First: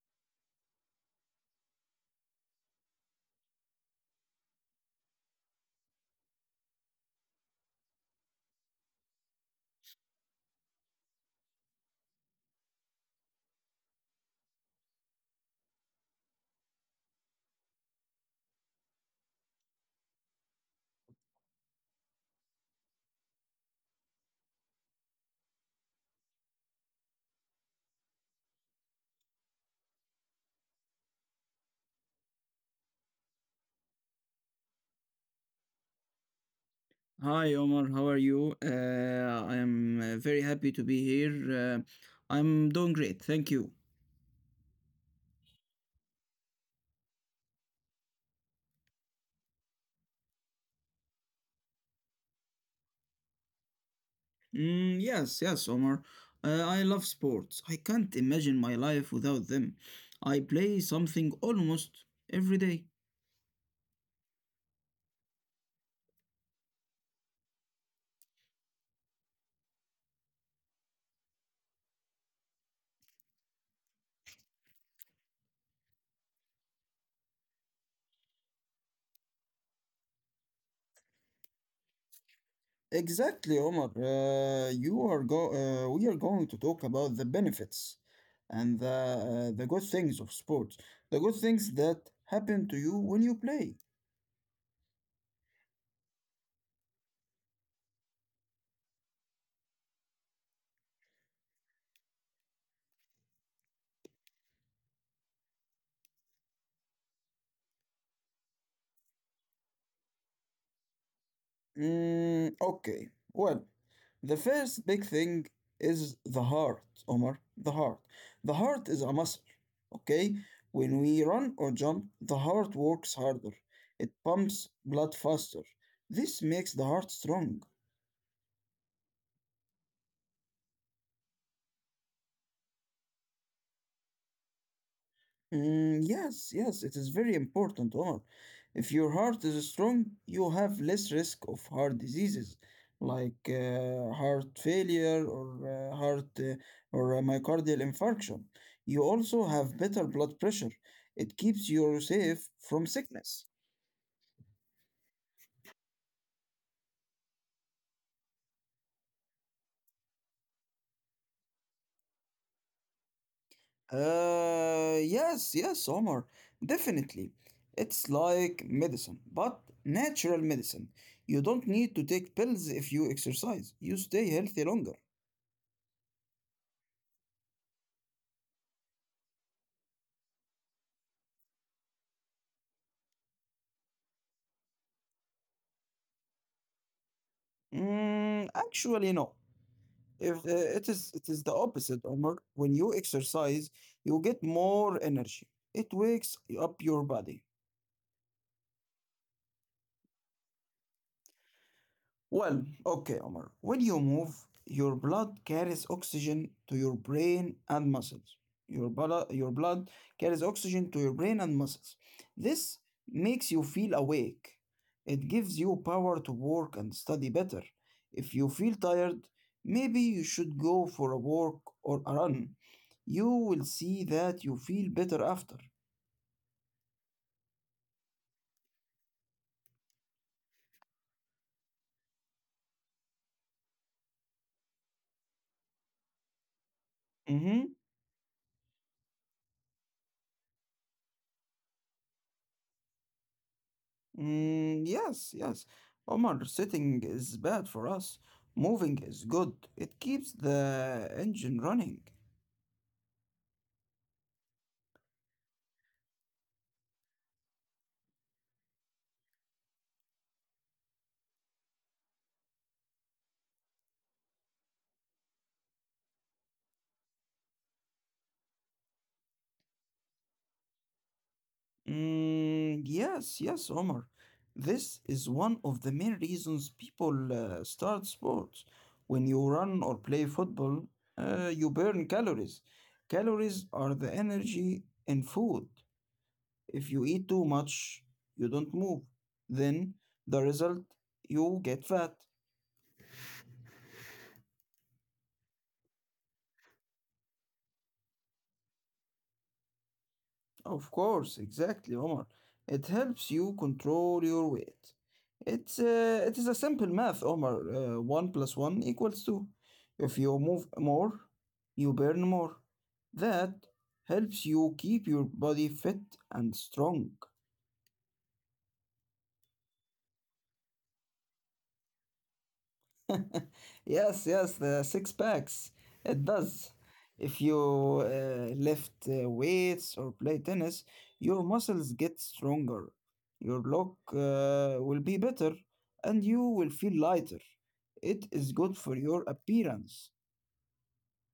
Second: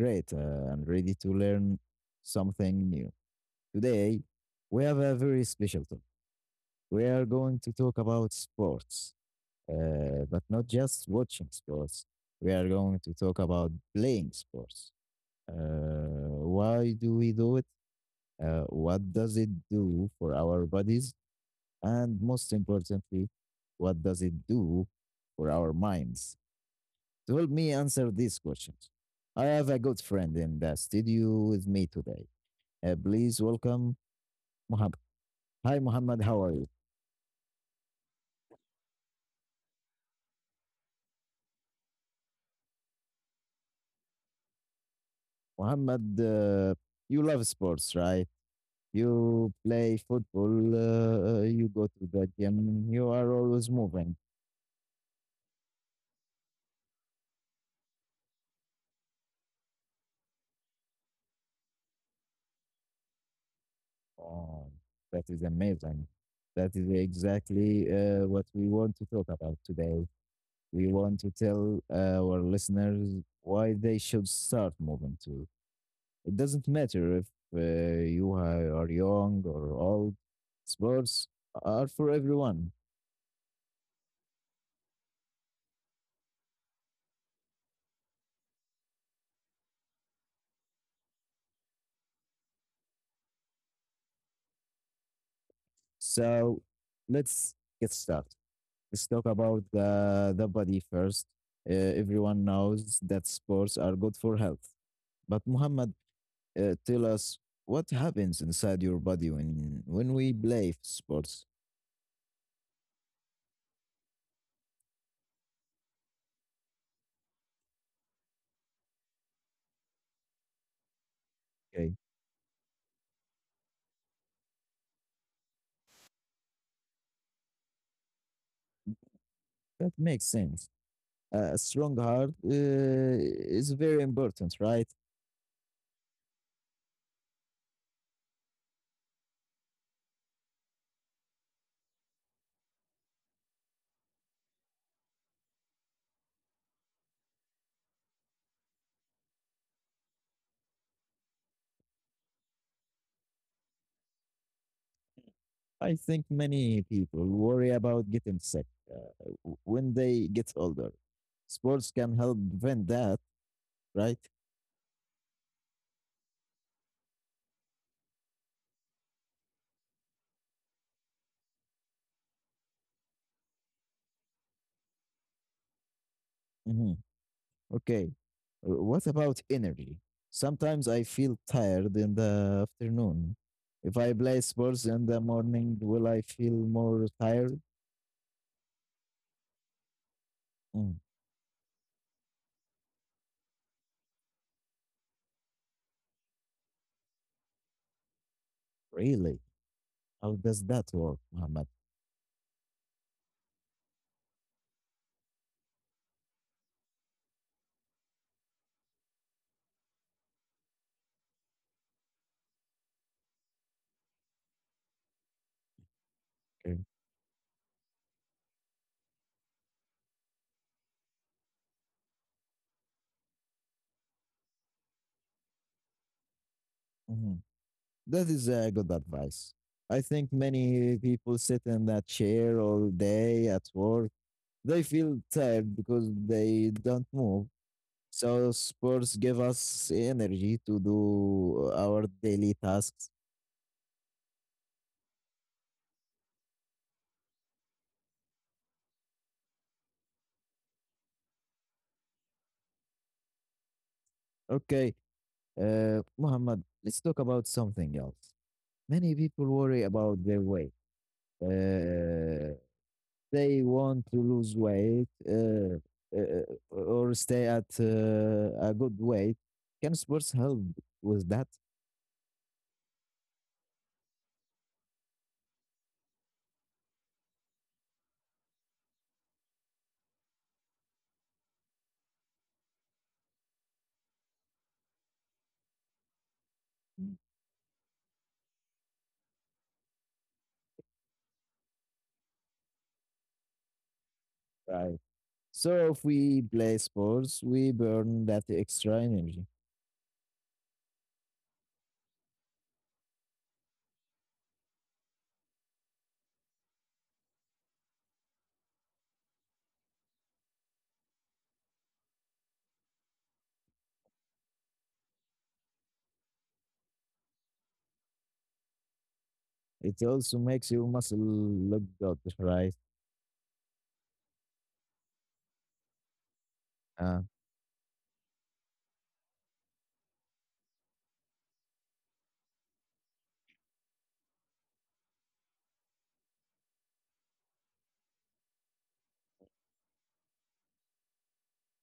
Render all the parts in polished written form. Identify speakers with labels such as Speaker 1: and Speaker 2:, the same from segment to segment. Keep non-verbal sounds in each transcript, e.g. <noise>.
Speaker 1: great and ready to learn something new. Today, we have a very special topic. We are going to talk about sports, but not just watching sports. We are going to talk about playing sports. Uh, why do we do it? What does it do for our bodies? And most importantly, what does it do for our minds? To help me answer these questions, I have a good friend in the studio with me today. Please welcome Muhammad. Hi, Muhammad. How are you?
Speaker 2: Hi Omar, how are you? I am very happy to be here. I'm doing great, thank you.
Speaker 1: Muhammad, you love sports, right? You play football, you go to the gym, you are always moving.
Speaker 2: Mm, yes, yes, Omar. I love sports. I can't imagine my life without them. I play something almost every day.
Speaker 1: Oh, that is amazing. That is exactly what we want to talk about today. We want to tell our listeners why they should start moving too. It doesn't matter if you are young or old, sports are for everyone.
Speaker 2: Exactly, Omar. You are go. We are going to talk about the benefits and the good things of sports, the good things that happen to you when you play.
Speaker 1: So let's get started. Let's talk about the body first. Everyone knows that sports are good for health. But, Muhammad, tell us what happens inside your body when we play sports.
Speaker 2: Mm, okay. Well, the first big thing is the heart, Omar. The heart. The heart is a muscle. Okay? When we
Speaker 1: Okay.
Speaker 2: run or jump, the heart works harder. It pumps blood faster. This makes the heart strong.
Speaker 1: That makes sense. A strong heart is very important, right?
Speaker 2: Mm, yes, yes, it is very important, Omar. If your heart is strong, you have less risk of heart diseases like heart failure or heart or a myocardial infarction. You also have better blood pressure. It keeps you safe from sickness.
Speaker 1: I think many people worry about getting sick when they get older. Sports can help prevent that, right?
Speaker 2: Yes, yes, Omar, definitely. It's like medicine, but natural medicine. You don't need to take pills if you exercise. You stay healthy longer.
Speaker 1: Mhm. Okay. What about energy? Sometimes I feel tired in the afternoon. If I play sports in the morning, will I feel more tired?
Speaker 2: Mm, actually, no. If
Speaker 1: Mm,
Speaker 2: It is the opposite, Omar. When you exercise, you get more energy. It wakes up your body.
Speaker 1: Really? How does that work, Muhammad?
Speaker 2: Well, okay, Omar. When you move, your blood carries oxygen to your brain and muscles. Your blood carries oxygen to your brain and muscles. This makes you feel awake. It gives you power
Speaker 1: Okay.
Speaker 2: to work and study better. If you feel tired, maybe you should go for a walk or a run. You will see that you feel better after.
Speaker 1: Mhm. That is good advice. I think many people sit in that chair all day at work. They feel tired because they don't move.
Speaker 2: Mhm.
Speaker 1: So sports give us energy to do our daily tasks.
Speaker 2: Mm, yes, yes. Omar, sitting is bad for us. Moving is good. It keeps the engine running.
Speaker 1: Okay. Muhammad, let's talk about something else. Many people worry about their weight. Uh, they want to lose weight uh, or stay at a good weight. Can sports help with that?
Speaker 2: Mm, yes, yes, Omar. This is one of the main reasons people start sports. When you run or play football, you burn calories. Calories are the energy in food. If you eat too much, you don't move. Then the result, you get fat.
Speaker 1: Right. So if we play sports, we burn that extra energy.
Speaker 2: Of course, exactly, Omar. It helps you control your weight. It is a simple math, Omar. One plus one equals two. If you move more, you burn more. That helps you keep your body fit and strong.
Speaker 1: It also makes your muscle look good, right?
Speaker 2: <laughs> Yes, yes, the six packs. It does.
Speaker 1: Uh,
Speaker 2: If you lift weights or play tennis, your muscles get stronger. Your look will be better and you will feel lighter. It is good for your appearance.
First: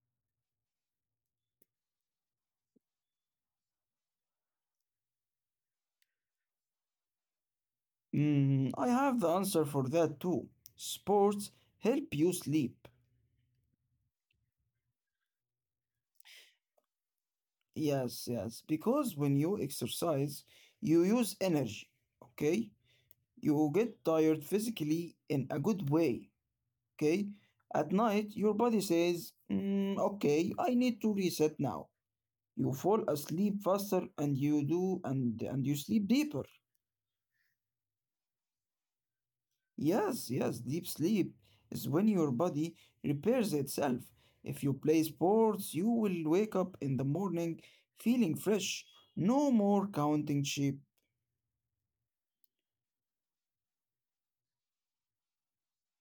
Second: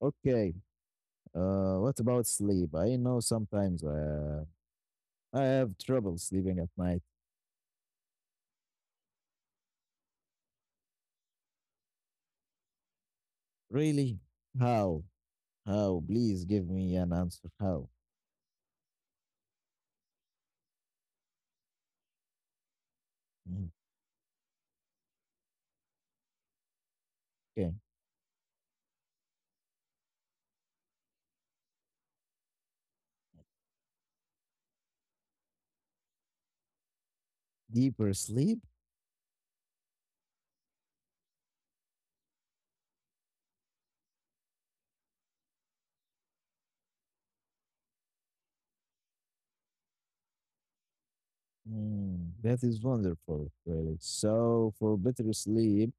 Speaker 1: okay. What about sleep? I know sometimes I have trouble sleeping at night.
Speaker 2: Mm, I have the answer for that too. Sports help you sleep.
Speaker 1: Really? How? How? Please give me an answer. How?
Speaker 2: Yes, yes, because when you exercise, you use energy, okay? You will
Speaker 1: Mm,
Speaker 2: get tired physically in a good way, okay?
Speaker 1: okay.
Speaker 2: At night, your body says, "Mm, okay, I need to reset now. You fall asleep faster and and you sleep deeper.
Speaker 1: Deeper sleep?
Speaker 2: Yes, yes, deep sleep is when your body repairs itself. If you play sports, you will wake up in the morning feeling fresh. No more counting sheep.
Speaker 1: That is wonderful, really. So, for better sleep,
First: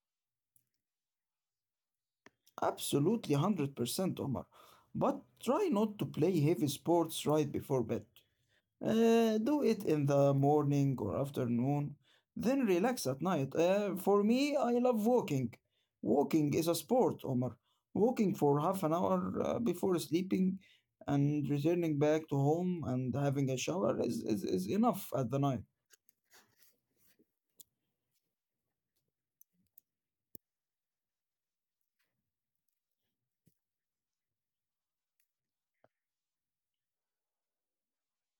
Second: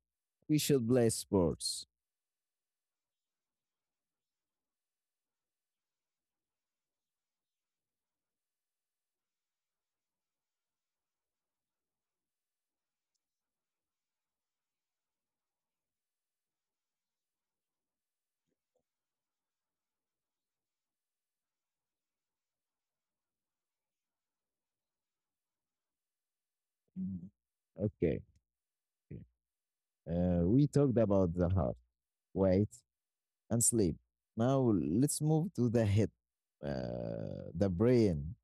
Speaker 1: we should play sports.
Speaker 2: Absolutely 100%, Omar. But try not to play heavy sports right before bed. Do it in the morning or afternoon, then relax at night. For me, I love walking. Walking is a sport, Omar. Walking for half an hour before sleeping and returning back to home and having a shower is enough at the night.
Speaker 1: Mm, okay. Okay. We talked about the heart, weight, and sleep. Now, let's move to the head, the brain.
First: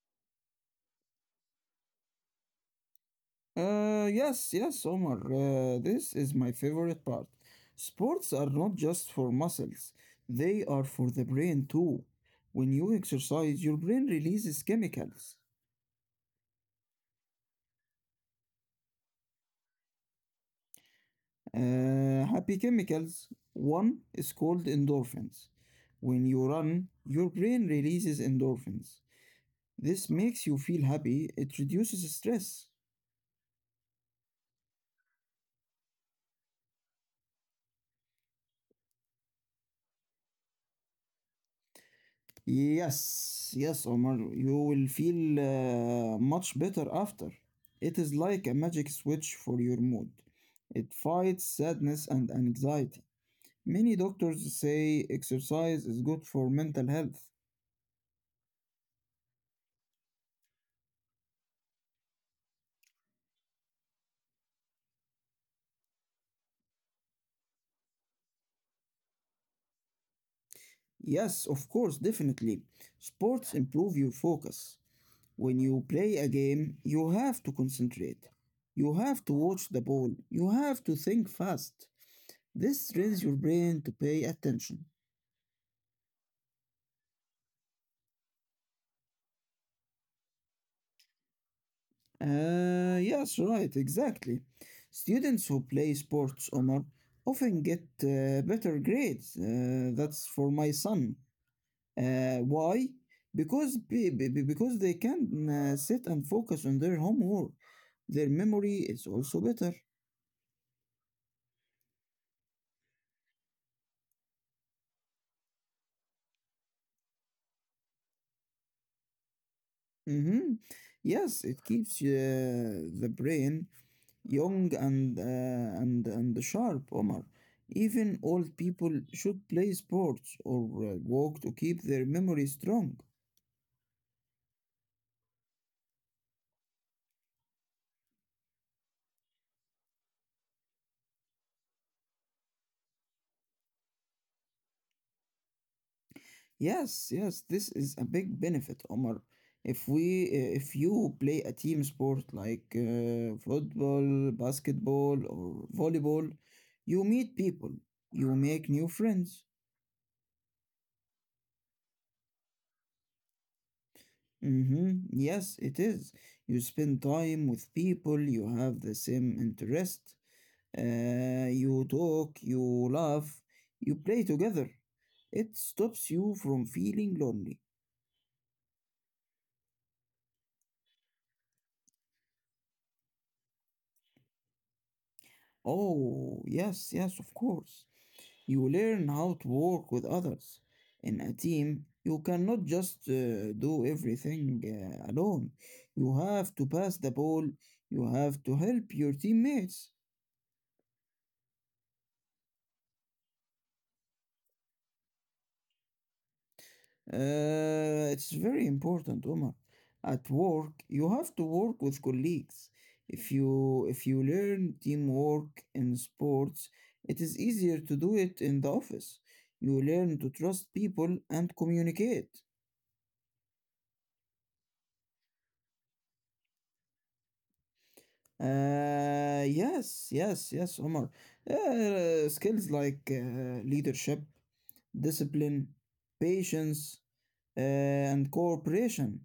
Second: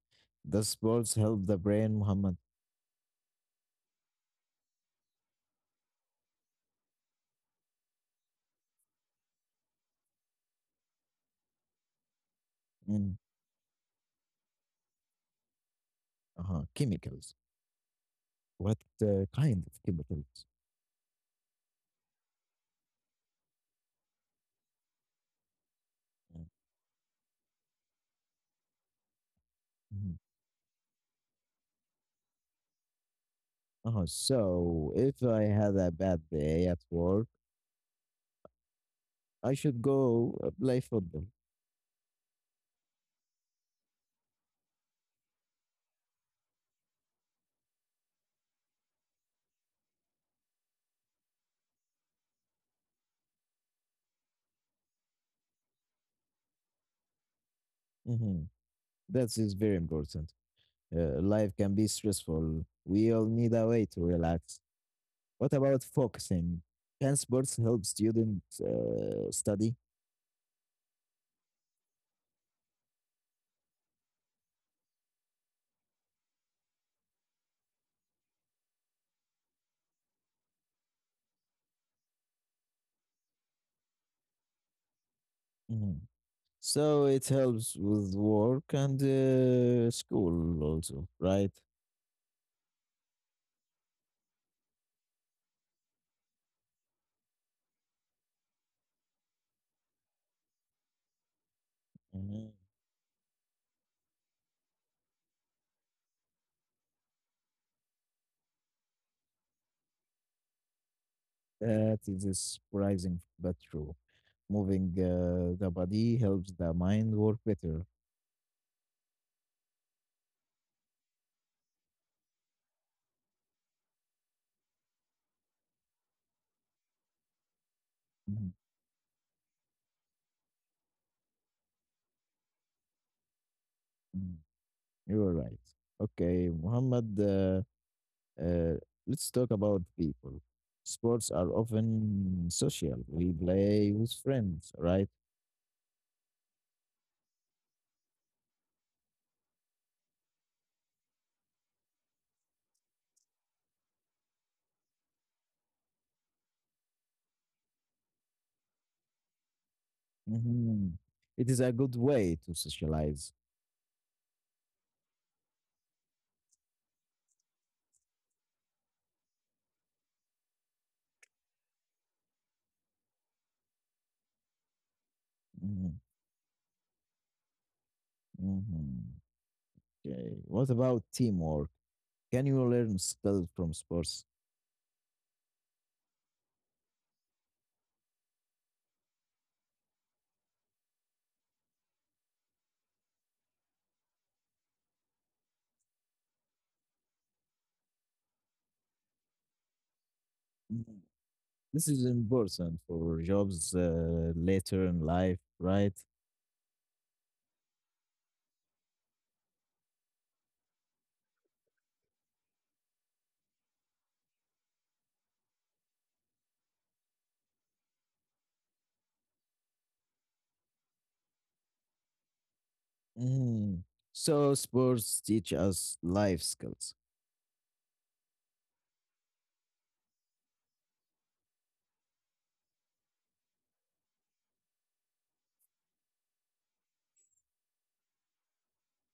Speaker 1: The sports help the brain, Muhammad?
Speaker 2: Yes, yes, Omar. This is my favorite part. Sports are not just for muscles, they are for the brain too. When you
Speaker 1: Mm,
Speaker 2: exercise, your brain releases chemicals.
Speaker 1: uh-huh. Chemicals. What kind of chemicals?
Speaker 2: Happy chemicals. One is called endorphins. When you run, your brain releases endorphins. This
Speaker 1: Mm,
Speaker 2: makes you feel happy, it reduces stress.
Speaker 1: uh-huh. So if I had a bad day at work, I should go play football.
Speaker 2: Yes, yes, Omar, you will feel much better after. It is like a magic switch for your mood. It fights sadness and anxiety. Many doctors say exercise is good for mental health.
Speaker 1: Mm-hmm. That is very important. Life can be stressful. We all need a way to relax. What about focusing? Can sports help students study?
Speaker 2: Yes, of course, definitely. Sports improve your focus. When you play a game, you have to concentrate. You have to watch the ball. You have to think fast. This trains your brain to pay attention.
Speaker 1: Mhm. So it helps with work and school also, right?
Speaker 2: Yes, right, exactly. Students who play sports, Omar, often get better grades. That's for my son.
Speaker 1: Mhm.
Speaker 2: Why? Because be- because they can sit and focus on their homework. Their memory is also better.
Speaker 1: That is surprising but true. Moving the body helps the mind work better.
Speaker 2: Mm-hmm. Yes, it keeps the brain young and and sharp, Omar. Even
Speaker 1: Mhm,
Speaker 2: old people should play sports or walk to keep their memory strong.
Speaker 1: mhm. You are right. Okay, Muhammad, uh, let's talk about people. Sports are often social. We play with friends, right?
Speaker 2: Yes, yes, this is a big benefit, Omar. If you play a team sport like football, basketball, or volleyball, you meet people, you make new friends.
Speaker 1: Mhm. It is a good way to socialize.
Speaker 2: Mm-hmm. Yes, it is. You spend time with people, you have the same interest, you talk, you laugh, you play together. It
Speaker 1: Mhm,
Speaker 2: stops you from feeling lonely.
Speaker 1: mhm. Okay. What about teamwork? Can you learn skills from sports?
Speaker 2: Oh, yes, yes, of course. You learn how to work with others. In a team, you cannot just do everything alone. You have to pass the ball, you have to help your teammates.
Speaker 1: Mm, This is important for jobs later in life, right?
Speaker 2: It's very important, Omar. At work, you have to work with colleagues. If you learn teamwork in sports, it is easier to do it in the office. You learn to trust people and communicate.
Speaker 1: Mhm. So sports teach us life skills.
Speaker 2: Yes, yes, yes, Omar. Skills like leadership, discipline, patience, and cooperation.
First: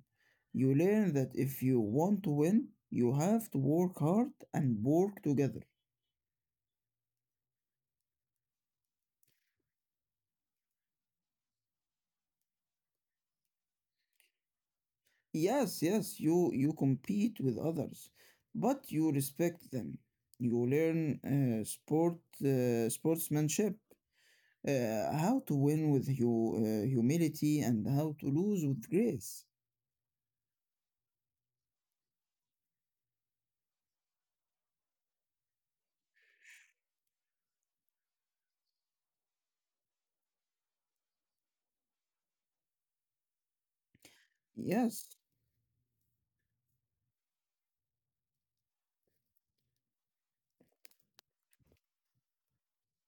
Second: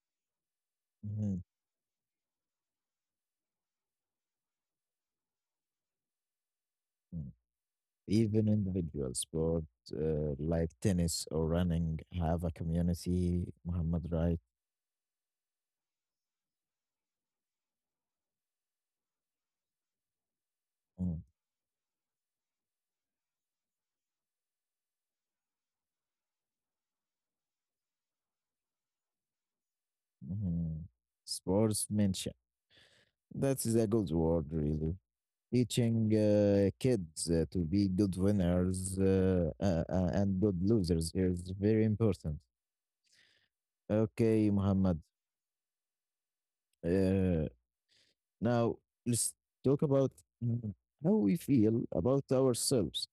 Speaker 2: You learn that
Speaker 1: Mhm.
Speaker 2: if you want to win, you have to work hard and work together.
Speaker 1: Mm. Even individual sport like tennis or running have a community. Muhammad, right?
Speaker 2: Yes, yes, you compete with others, but you respect them. You learn
Speaker 1: Mm,
Speaker 2: uh, sport sportsmanship, how to win with humility and how to lose with grace.
Speaker 1: mhm. Sports mention. That is a good word, really. Teaching kids to be good winners and good losers is very important. Okay, Muhammad.
Speaker 2: Yes,
Speaker 1: Uh, Now let's talk about mm, how we feel about ourselves.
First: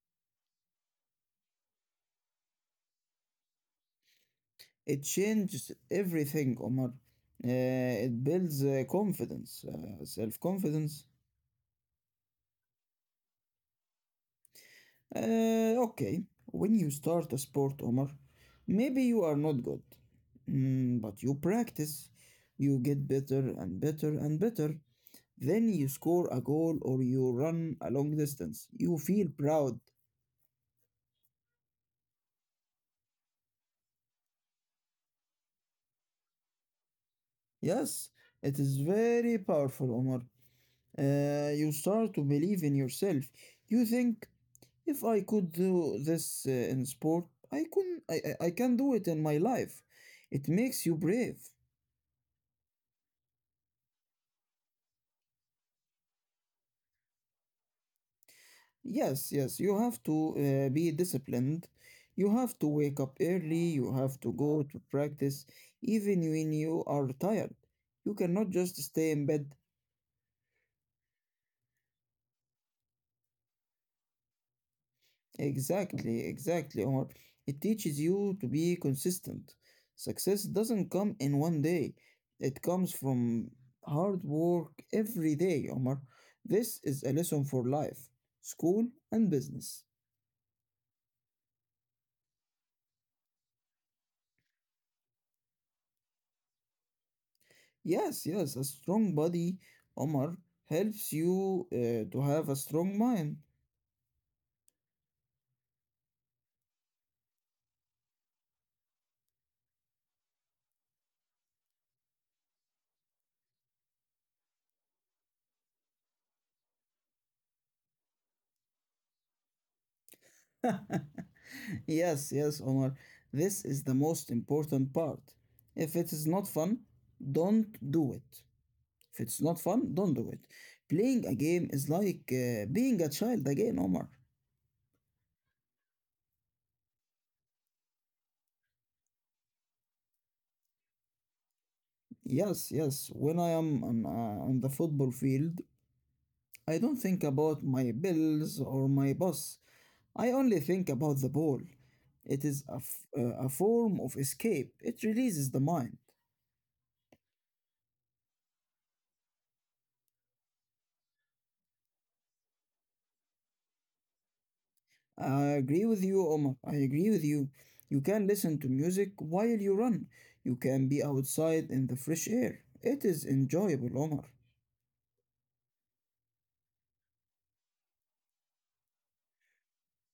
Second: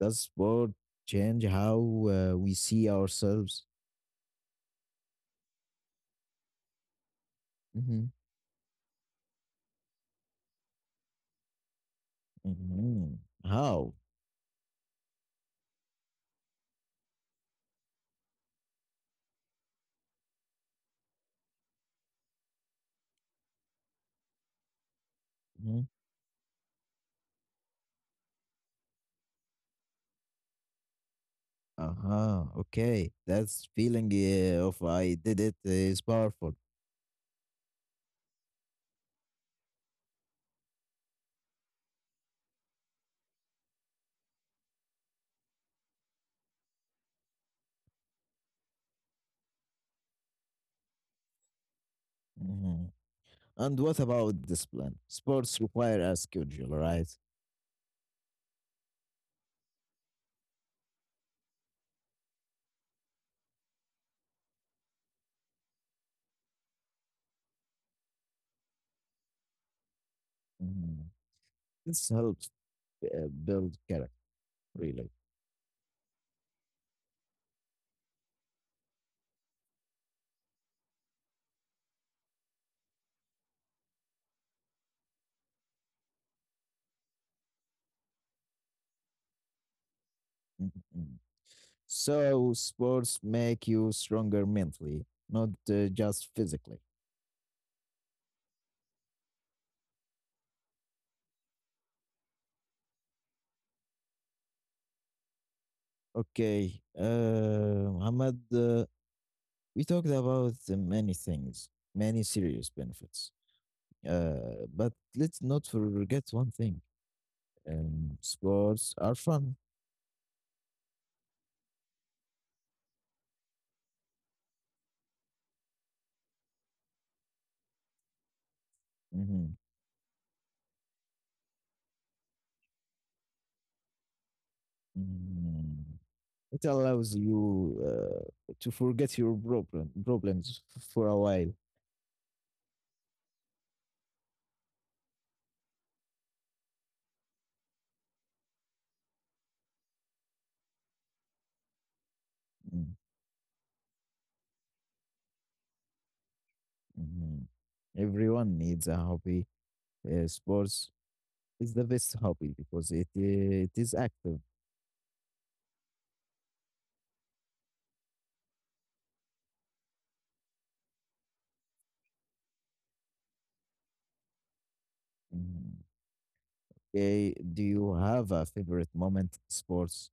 Speaker 1: Does sport change how we see ourselves?
Speaker 2: it changes everything, Omar. Uh,
Speaker 1: Hmm.
Speaker 2: it builds confidence, self confidence.
Speaker 1: Hmm. How?
Speaker 2: Okay, when you start a sport, Omar, maybe you are not good. Mm, but you practice, you get better and better and better. Then
Speaker 1: Hmm.
Speaker 2: you score a goal or you run a long distance. You feel proud.
Speaker 1: Uh-huh. Okay, that's feeling of "I did it" is powerful.
Speaker 2: Yes, it is very powerful, Omar. You start to believe in yourself. You think if I could do this in sport, I can I, I can do it in my life. It makes you brave.
Speaker 1: Mhm. And what about discipline? Sports require a schedule, right?
Speaker 2: Yes, yes, you have to be disciplined. You have to wake up early, you have to go to practice even when you are tired. You cannot just stay in bed.
Speaker 1: Mhm. This helps build character, really.
Speaker 2: Exactly, exactly, Omar. It teaches you to be consistent. Success doesn't come in one day, it comes from hard work every day, Omar. This is a lesson for life, school, and business.
Speaker 1: Mhm. So sports make you stronger mentally, not just physically.
Speaker 2: Yes, yes, a strong body, Omar, helps you to have a strong mind.
Speaker 1: Okay, Muhammad, we talked about many things, many serious benefits. But let's not forget one thing. Sports are fun.
Speaker 2: <laughs> Yes, yes, Omar. This is the most important part. If it is not fun, don't do it. If it's
Speaker 1: Mhm.
Speaker 2: not fun, don't do it. Playing a game is like being a child again, Omar.
Speaker 1: Mhm. It allows you to forget your problems for a while.
Speaker 2: Yes, yes. When I am on the football field, I don't think about my bills or my boss. I only think about the ball. It is
Speaker 1: Mm,
Speaker 2: a form of escape. It releases the mind.
Speaker 1: mhm. Everyone needs a hobby. Sports is the best hobby because it is active.
Speaker 2: I agree with you, Omar. I agree with you. You can listen to music while you run. You can be outside in the fresh air. It is enjoyable, Omar.
Speaker 1: Mhm. Do you have a favorite moment in sports?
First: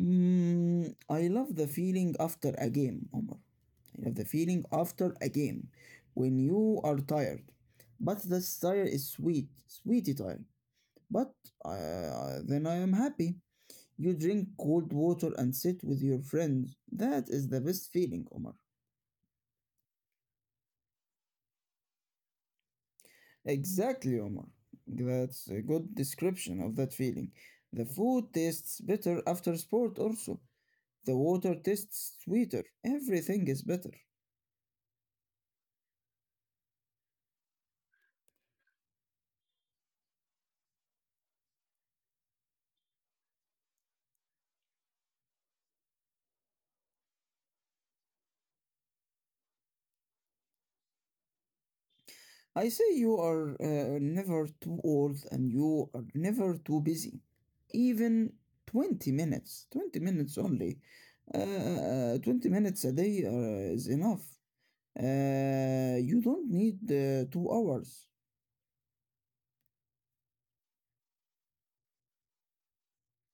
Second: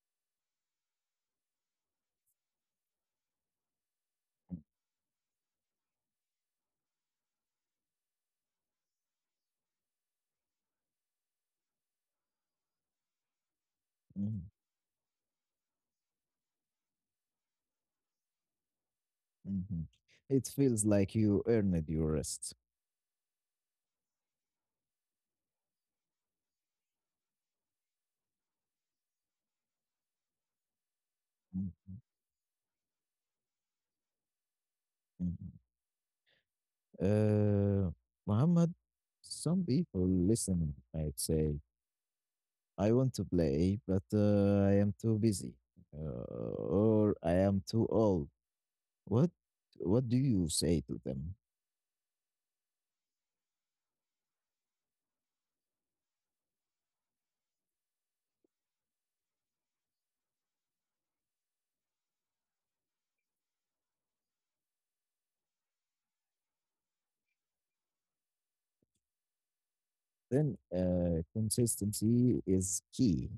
Speaker 2: Mm, I love the feeling after a game, Omar. I love the feeling after a game when you are tired. But this tire is sweet, sweetie tired. But then I am happy. You
Speaker 1: Mhm,
Speaker 2: drink cold water and sit with your friends. That is the best feeling, Omar.
Speaker 1: mhm. It feels like you earned your rest.
Speaker 2: Exactly, Omar. That's a good description of that feeling. The food tastes better after sport, also. The water
Speaker 1: Mhm,
Speaker 2: tastes sweeter. Everything is better.
Speaker 1: mhm. Uh, Muhammad, some people listen, I'd say. I want to play, but I am too busy, or I am too old. What do you say to them?
Speaker 2: I say you are never too old and you are never too busy. Even 20 minutes, 20 minutes only, uh, 20 minutes a day is enough. You don't need 2 hours.
Speaker 1: Then consistency is key.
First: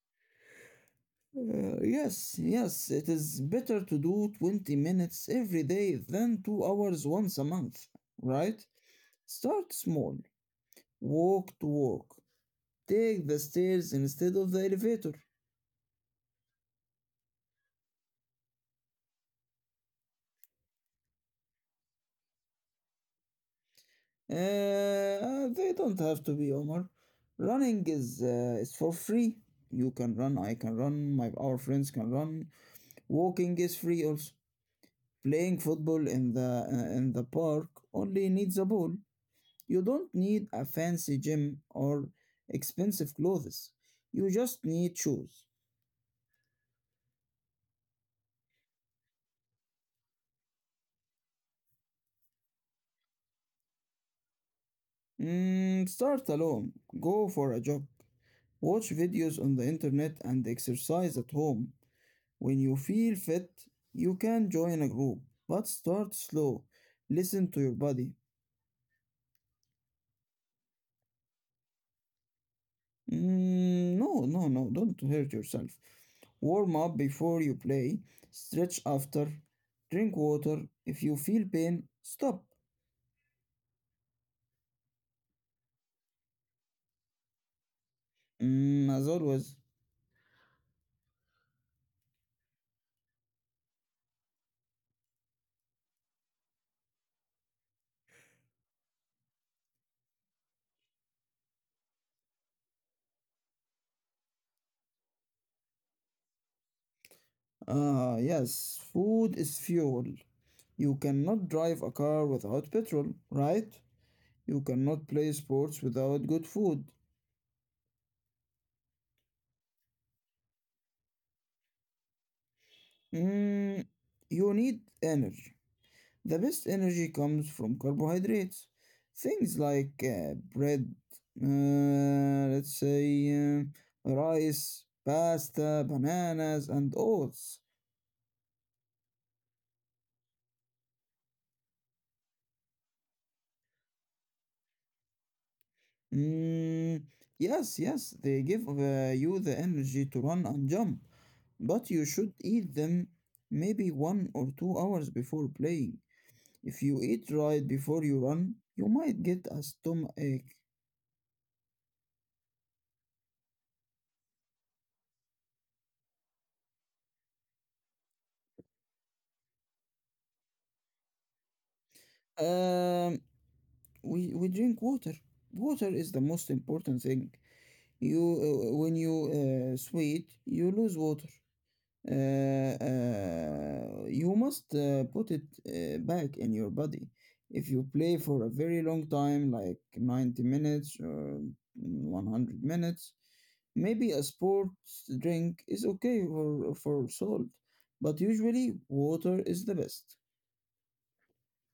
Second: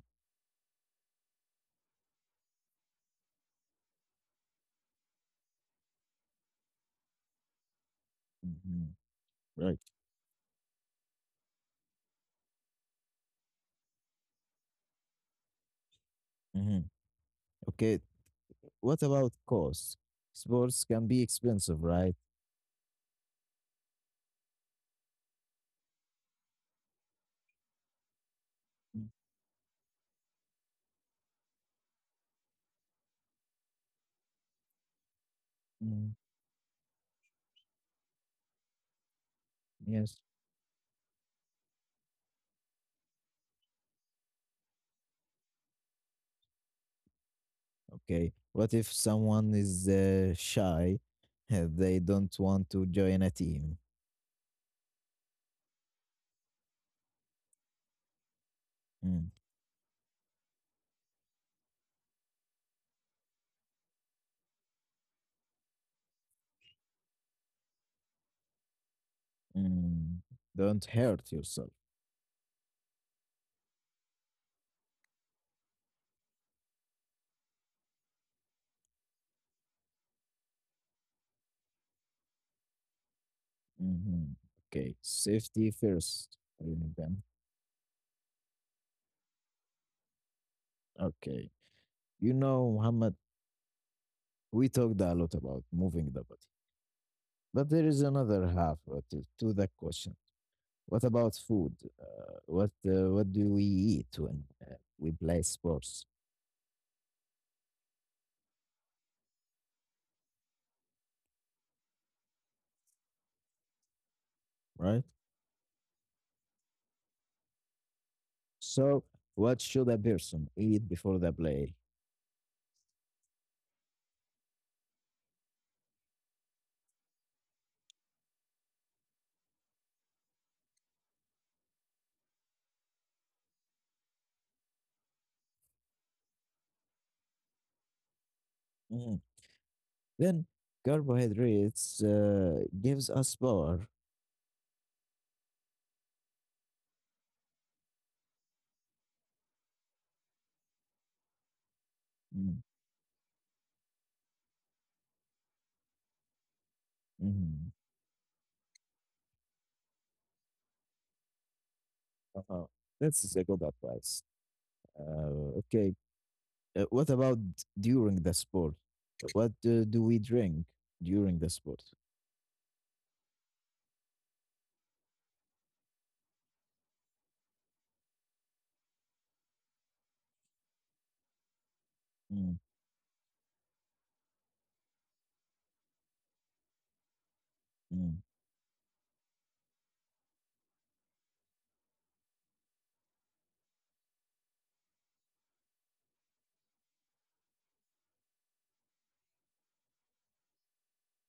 Speaker 2: Yes, yes, it is better to do 20 minutes every day than 2 hours once a month, right?
Speaker 1: Mhm,
Speaker 2: Start
Speaker 1: right.
Speaker 2: small, walk to work, take the stairs instead of the elevator.
Speaker 1: Hmm. Okay. What about cost? Sports can be expensive, right?
Speaker 2: They don't have to be, Omar. Running is for
Speaker 1: Mm,
Speaker 2: free. You can run, I can run, my our friends can run. Walking is free also. Playing football
Speaker 1: mm,
Speaker 2: in the park only needs a ball. You don't
Speaker 1: yes.
Speaker 2: need a fancy gym or expensive clothes. You just need shoes.
Speaker 1: Okay. What if someone is shy? <laughs> They don't want to join a team.
Speaker 2: Mm, start alone. Go for a jog. Watch videos on
Speaker 1: Mm.
Speaker 2: the internet and exercise at home. When you feel fit, you can join a group, but start slow. Listen to your body.
Speaker 1: Mm. Don't hurt yourself.
Speaker 2: Mm, no, no, no, don't hurt yourself. Warm up before you play, stretch after, drink water. If you feel pain, stop.
Speaker 1: Hmm. Okay, safety first, really. Then.
Speaker 2: Mm, as always.
Speaker 1: Okay. You know, Muhammad, we talked a lot about moving the body, but there is another half to the question. What about food? What do we eat when we play sports,
Speaker 2: Ah, yes, food is fuel. You cannot drive a car without petrol, right? You cannot play
Speaker 1: right?
Speaker 2: sports without good food.
Speaker 1: So, what should a person eat before the play?
Speaker 2: Mm, you need energy. The best energy comes from carbohydrates. Things like bread, let's say rice, pasta, bananas, and oats.
Speaker 1: Mhm. Then carbohydrates gives us power.
Speaker 2: Mm, yes, yes, they give you the energy to run and jump, but you should eat them maybe 1 or 2 hours before playing. If you eat right before you
Speaker 1: Mm-hmm.
Speaker 2: run, you might get a stomachache.
Speaker 1: Uh-huh. That's a good advice. Okay. What about during the sport? What do we drink during the sport?
Speaker 2: Um, we drink water. Water is the most important thing. You when you sweat, you lose water.
Speaker 1: Mm,
Speaker 2: You must put it back in your body. If you play for a
Speaker 1: mm,
Speaker 2: very long time, like 90 minutes or 100 minutes, maybe a sports drink is okay for salt, but usually water is the best.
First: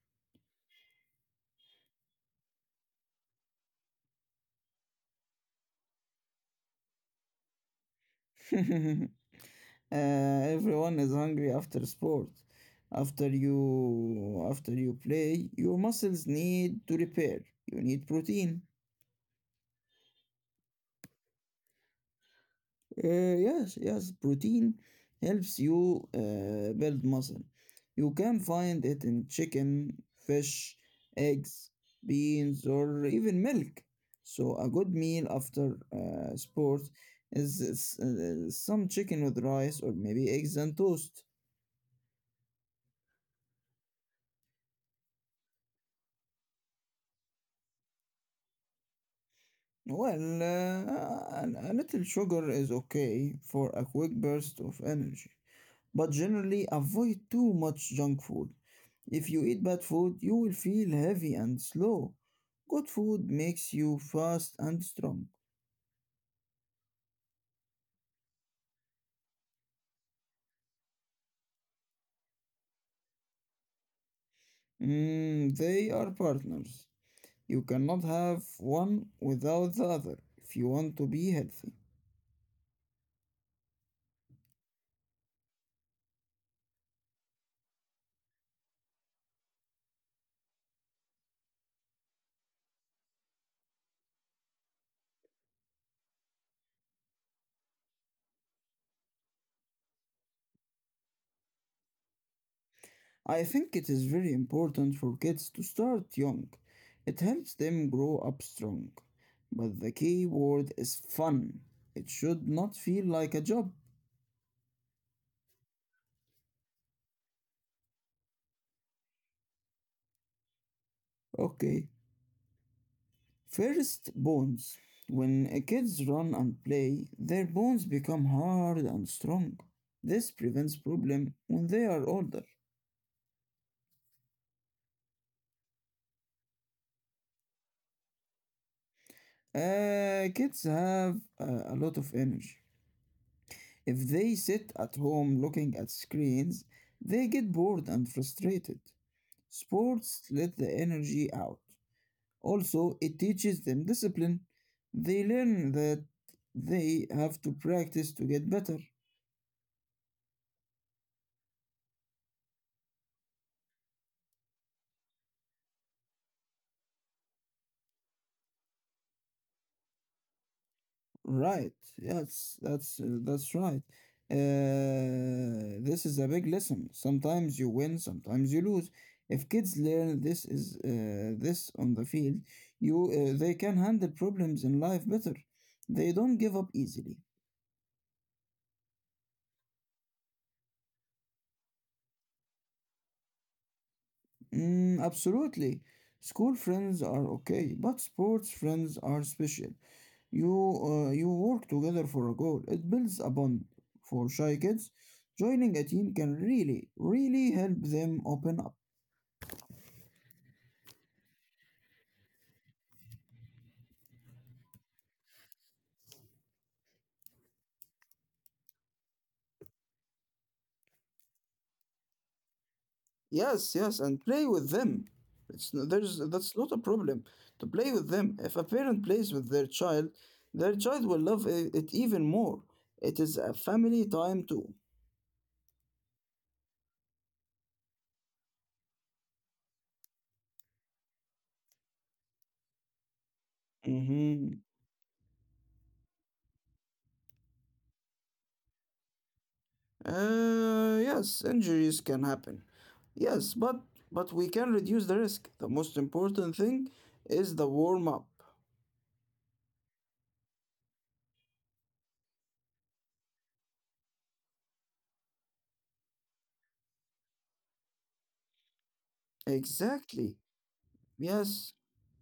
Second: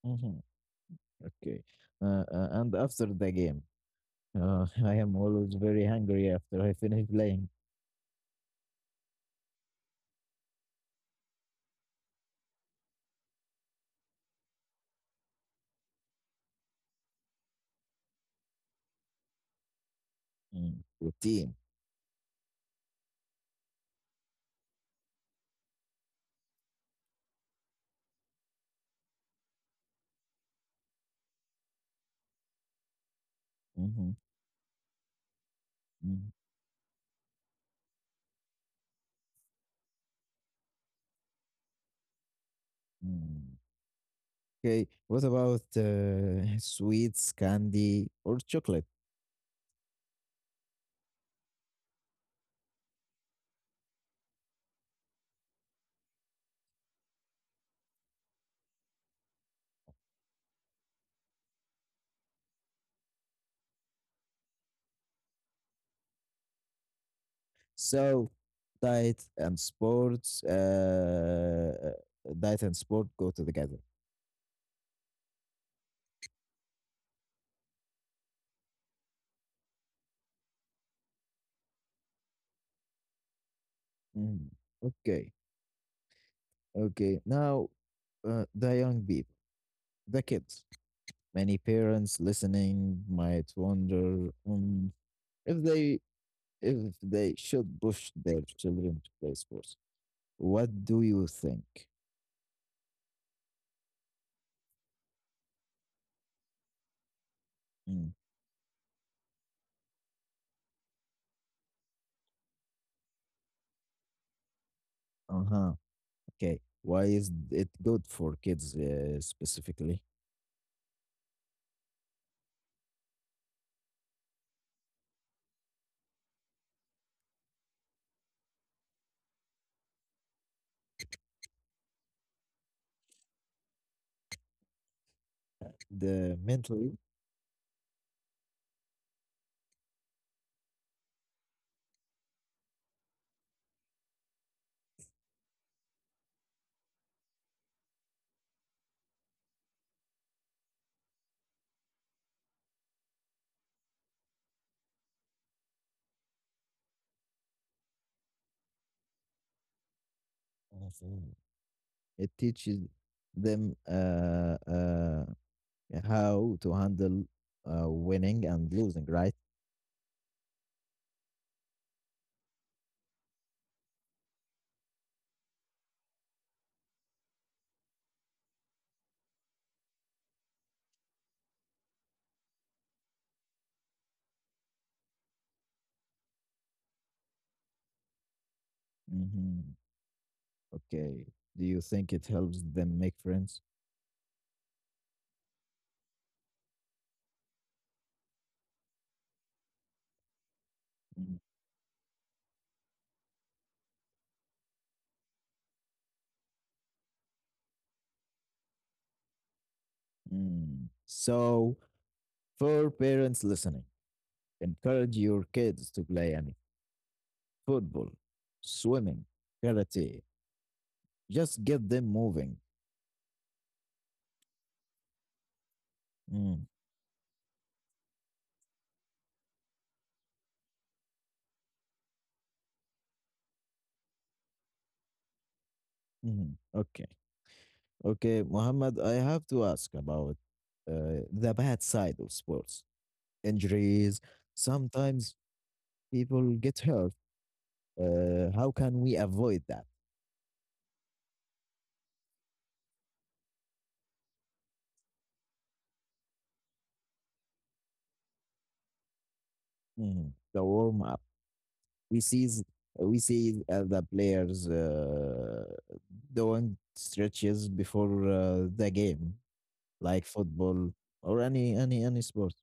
Speaker 1: mhm, okay. And after the game, <laughs> I am always very hungry after I finish playing.
Speaker 2: <laughs> Everyone is hungry after sport. After you play, your muscles need to repair. You need protein.
Speaker 1: Routine.
Speaker 2: Yes, yes, protein helps you build muscle. You can find it in chicken, fish, eggs, beans, or even milk.
Speaker 1: Mm-hmm,
Speaker 2: So a good meal after
Speaker 1: mm,
Speaker 2: sport is some chicken with rice or maybe eggs and toast.
Speaker 1: mm. Okay. What about <laughs> sweets, candy, or chocolate?
Speaker 2: Well, a little sugar is okay for a quick burst of energy, but generally avoid too much junk food. If you eat bad food, you will feel heavy and slow. Good food makes you fast and strong.
Speaker 1: So, diet and sport go together.
Speaker 2: Mm, they are partners. You cannot have one without the other if you want to be healthy.
Speaker 1: Mm, okay. Okay, now the young people, the kids. Many parents listening might wonder if they if they should push their children to play sports. What do you think?
Speaker 2: I think it is very important for kids to start young. It helps them
Speaker 1: Mm,
Speaker 2: grow up strong. But the key word is fun. It should not feel like a job.
Speaker 1: uh-huh. Okay. Why is it good for kids specifically?
Speaker 2: Okay. First, bones. When kids run and play, their bones become hard and strong. This prevents problem when they are older.
Speaker 1: The mentally.
Speaker 2: Kids have a lot of energy. If they sit at home looking at screens, they get bored and frustrated. Sports let the energy out. Also, it teaches them discipline. They learn that they have to practice to get better.
Speaker 1: Mhm. It teaches them how to handle winning and losing, right?
Speaker 2: Right. Yes, that's right. This is a big lesson. Sometimes you win, sometimes you lose. If kids learn this on the field, you they can handle problems in life better. They don't give up easily.
Speaker 1: Hmm. Okay. Do you think it helps them make friends?
Speaker 2: Mm, absolutely. School friends are okay, but sports friends are special. You work together for a goal. It builds a bond. For shy kids, joining a team can really, really help them open up.
Speaker 1: Mm. So, for parents listening, encourage your kids to play any football, swimming, karate. Just get them moving.
Speaker 2: Yes, yes, and play with them. It's n- there's
Speaker 1: Mm.
Speaker 2: that's not a problem to play with them. If a parent plays with their child will love it even more. It is a family time too.
Speaker 1: Mhm. Okay. Okay, Muhammad, I have to ask about the bad side of sports injuries.
Speaker 2: Mm-hmm.
Speaker 1: Sometimes people get hurt. How can we avoid that?
Speaker 2: Yes, injuries can happen. Yes, but we can reduce the risk. The most important thing is the warm up.
Speaker 1: Mhm. The warm up we see we see the players doing stretches before the game, like
Speaker 2: Exactly.
Speaker 1: football or
Speaker 2: Yes.
Speaker 1: any sport.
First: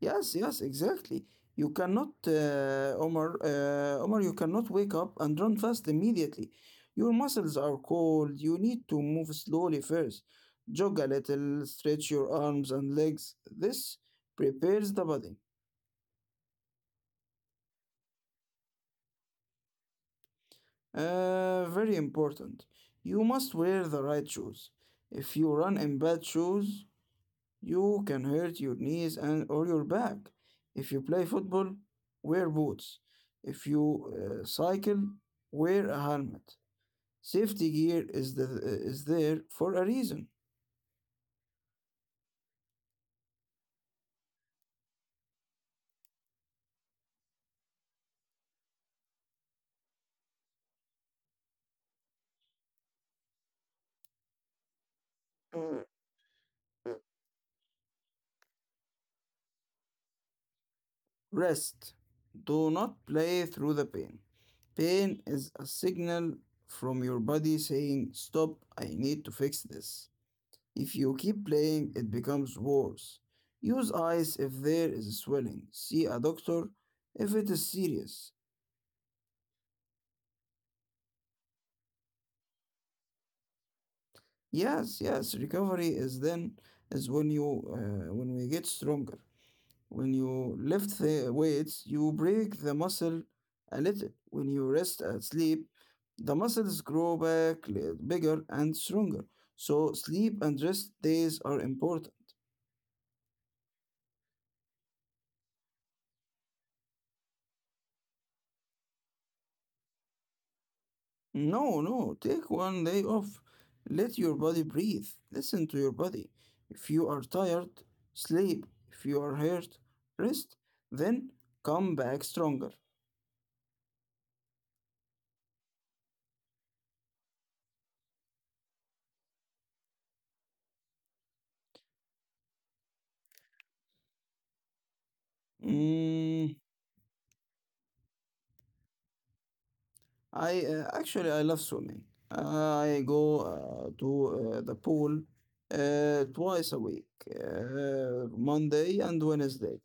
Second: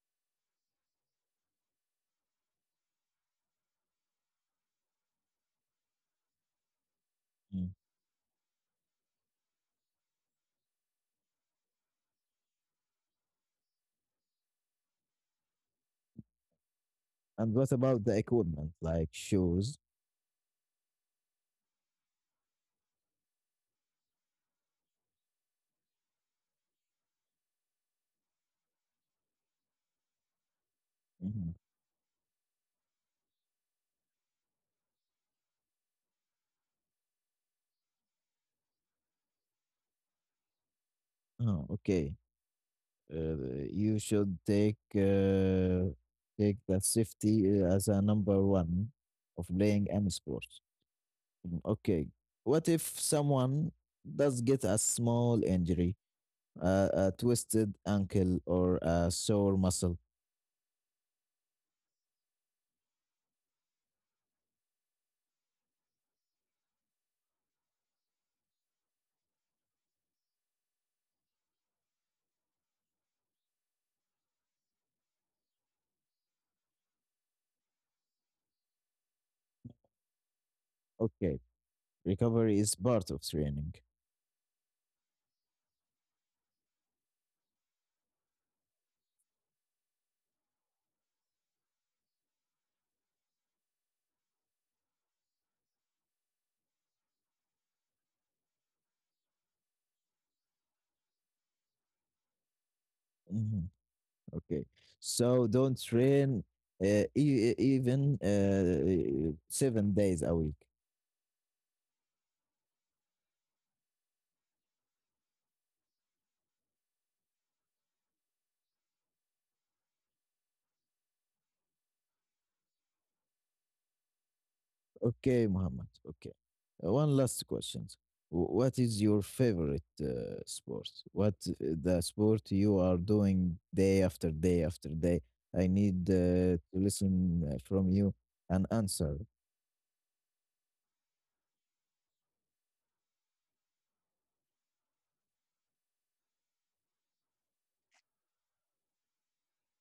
Speaker 2: Yes. Yes. Exactly. You cannot, Omar. Omar, you cannot wake up and run fast immediately. Your muscles
Speaker 1: Mm.
Speaker 2: are cold. You need to move slowly first. Jog a little. Stretch your arms and legs. This prepares the body.
Speaker 1: And what about the equipment, like shoes?
Speaker 2: Very important. You must wear the right shoes. If you run in bad shoes, you can hurt your knees and or your back. If you play
Speaker 1: Mhm.
Speaker 2: football, wear boots. If you cycle, wear a helmet. Safety gear is there for a reason.
Speaker 1: Oh, okay. You should take the safety as a number one of playing any sport. Mm, okay. What if someone does get a small injury? A twisted ankle, or a sore muscle.
Speaker 2: Rest. Do not play through the pain. Pain is a signal from your body saying, "Stop, I need to fix this." If you keep playing, it becomes worse. Use ice if there is swelling. See a doctor if it is serious.
Speaker 1: Okay, recovery is part of training.
Speaker 2: Yes, yes, recovery is when you when we get stronger. When you lift the weights, you break the muscle a little. When you rest and sleep, the muscles grow back bigger and stronger. So sleep and rest days are important.
Speaker 1: Mhm. Okay, so don't train even 7 days a week.
Speaker 2: No, no, take 1 day off. Let your body breathe. Listen to your body. If you are tired, sleep. If you are hurt, rest. Then come back stronger.
Speaker 1: Okay, Muhammad. Okay. One last question. What is your favorite sport? What the sport you are doing day after day after day? I need
Speaker 2: Mm,
Speaker 1: to listen from you an answer.
Speaker 2: I actually I love swimming. I go to the pool twice a week, Monday and Wednesday.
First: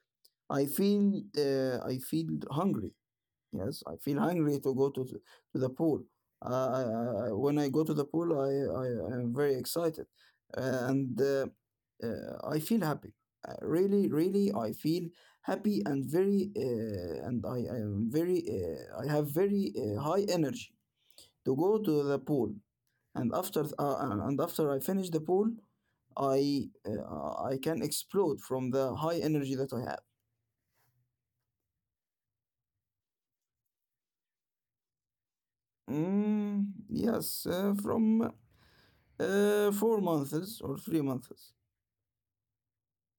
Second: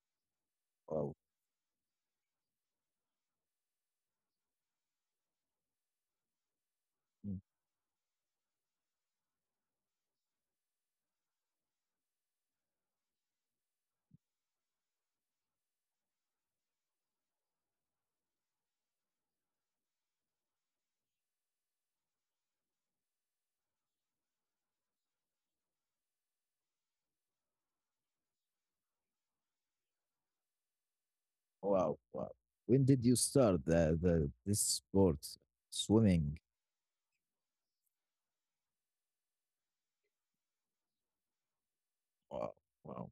Speaker 1: Wow.
Speaker 2: I feel hungry. Yes, I feel hungry to go to the pool. Uh, I, I, I-
Speaker 1: Mm.
Speaker 2: when I go to the pool, I, I am very excited. And I feel happy. Really, really, I feel happy and I am I have very high energy to go to the pool. And after I finish the pool, I can explode from the high energy that I have.
Speaker 1: Wow. Wow. When did you start this sport? Swimming.
Speaker 2: Mm, yes, from 4 months or 3 months.
Speaker 1: Wow. Wow.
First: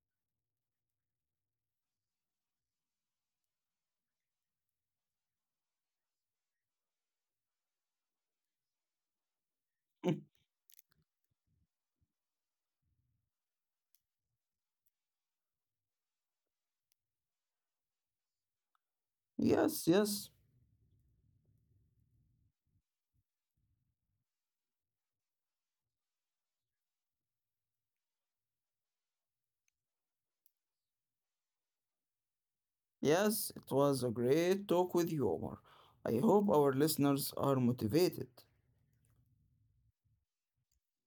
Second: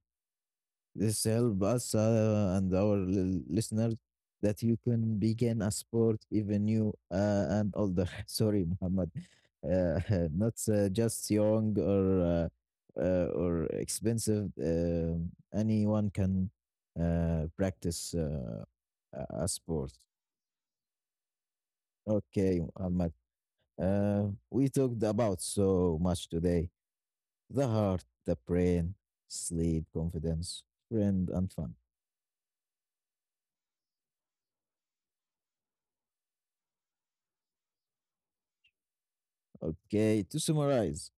Speaker 1: This help us and our listeners that you can begin a sport even you and older. <laughs> Sorry, Muhammad, uh, <laughs>
Speaker 2: <laughs>
Speaker 1: not just young or expensive. Anyone can practice a
Speaker 2: yes,
Speaker 1: sport.
Speaker 2: yes,
Speaker 1: Okay, Muhammad. We talked about so much today: the heart, the brain, sleep, confidence, friend, and fun.
Speaker 2: yes, it was a great talk with you, Omar. I hope our listeners are motivated.
Speaker 1: Okay, to summarize,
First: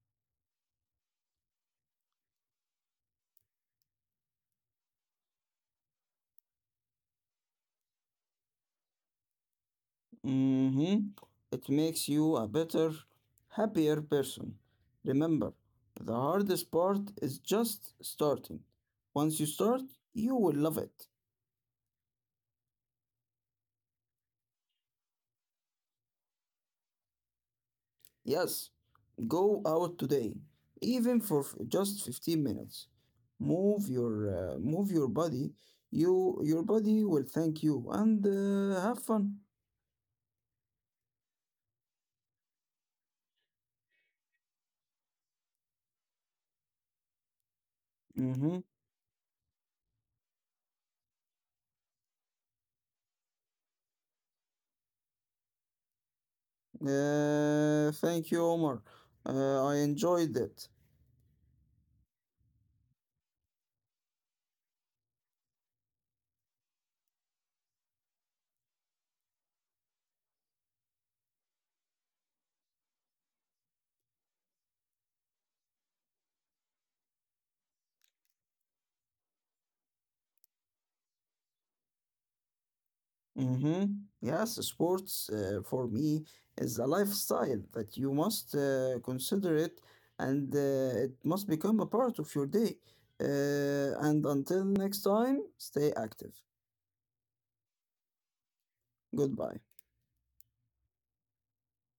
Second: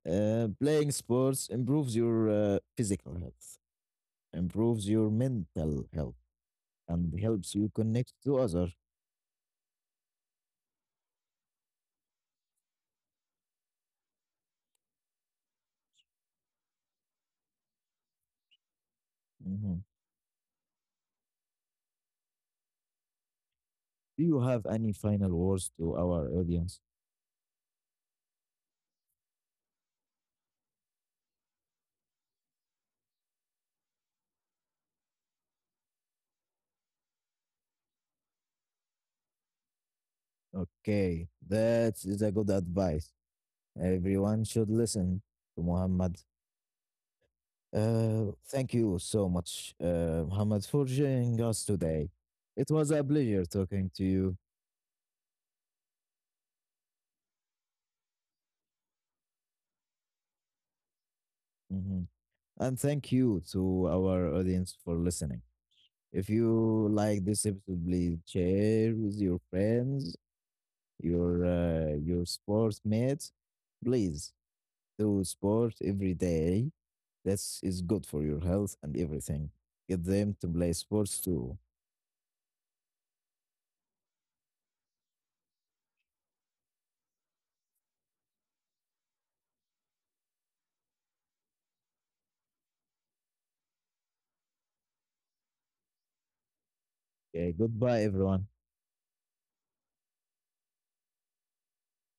Speaker 1: Playing sports improves your physical health, improves your mental health, and helps you connect to others.
Speaker 2: Mm-hmm. It makes you a better, happier person. Remember, the hardest part is just starting. Once you start,
Speaker 1: Mhm.
Speaker 2: you will love it.
Speaker 1: Do you have any final words to our audience?
Speaker 2: Yes. Go out today, even for just 15 minutes. Move your body. Your body will thank you and have fun.
Speaker 1: Okay, that is a good advice. Everyone should listen to Muhammad.
Speaker 2: Mm-hmm.
Speaker 1: Thank you so much, Muhammad, for joining us today. It was a pleasure talking to you.
Speaker 2: Thank you, Omar. I enjoyed it.
Speaker 1: Mhm. And thank you to our audience for listening. If you like this episode, please share with your friends, your sports mates. Please do sport every day. That's is good for your health and everything. Get them to play sports too.
Speaker 2: Mm-hmm. Yes, sports for me is a lifestyle that you must consider it, and it must become a part of your day. And until next time, stay active.
Speaker 1: Okay, goodbye everyone.
Speaker 2: Goodbye.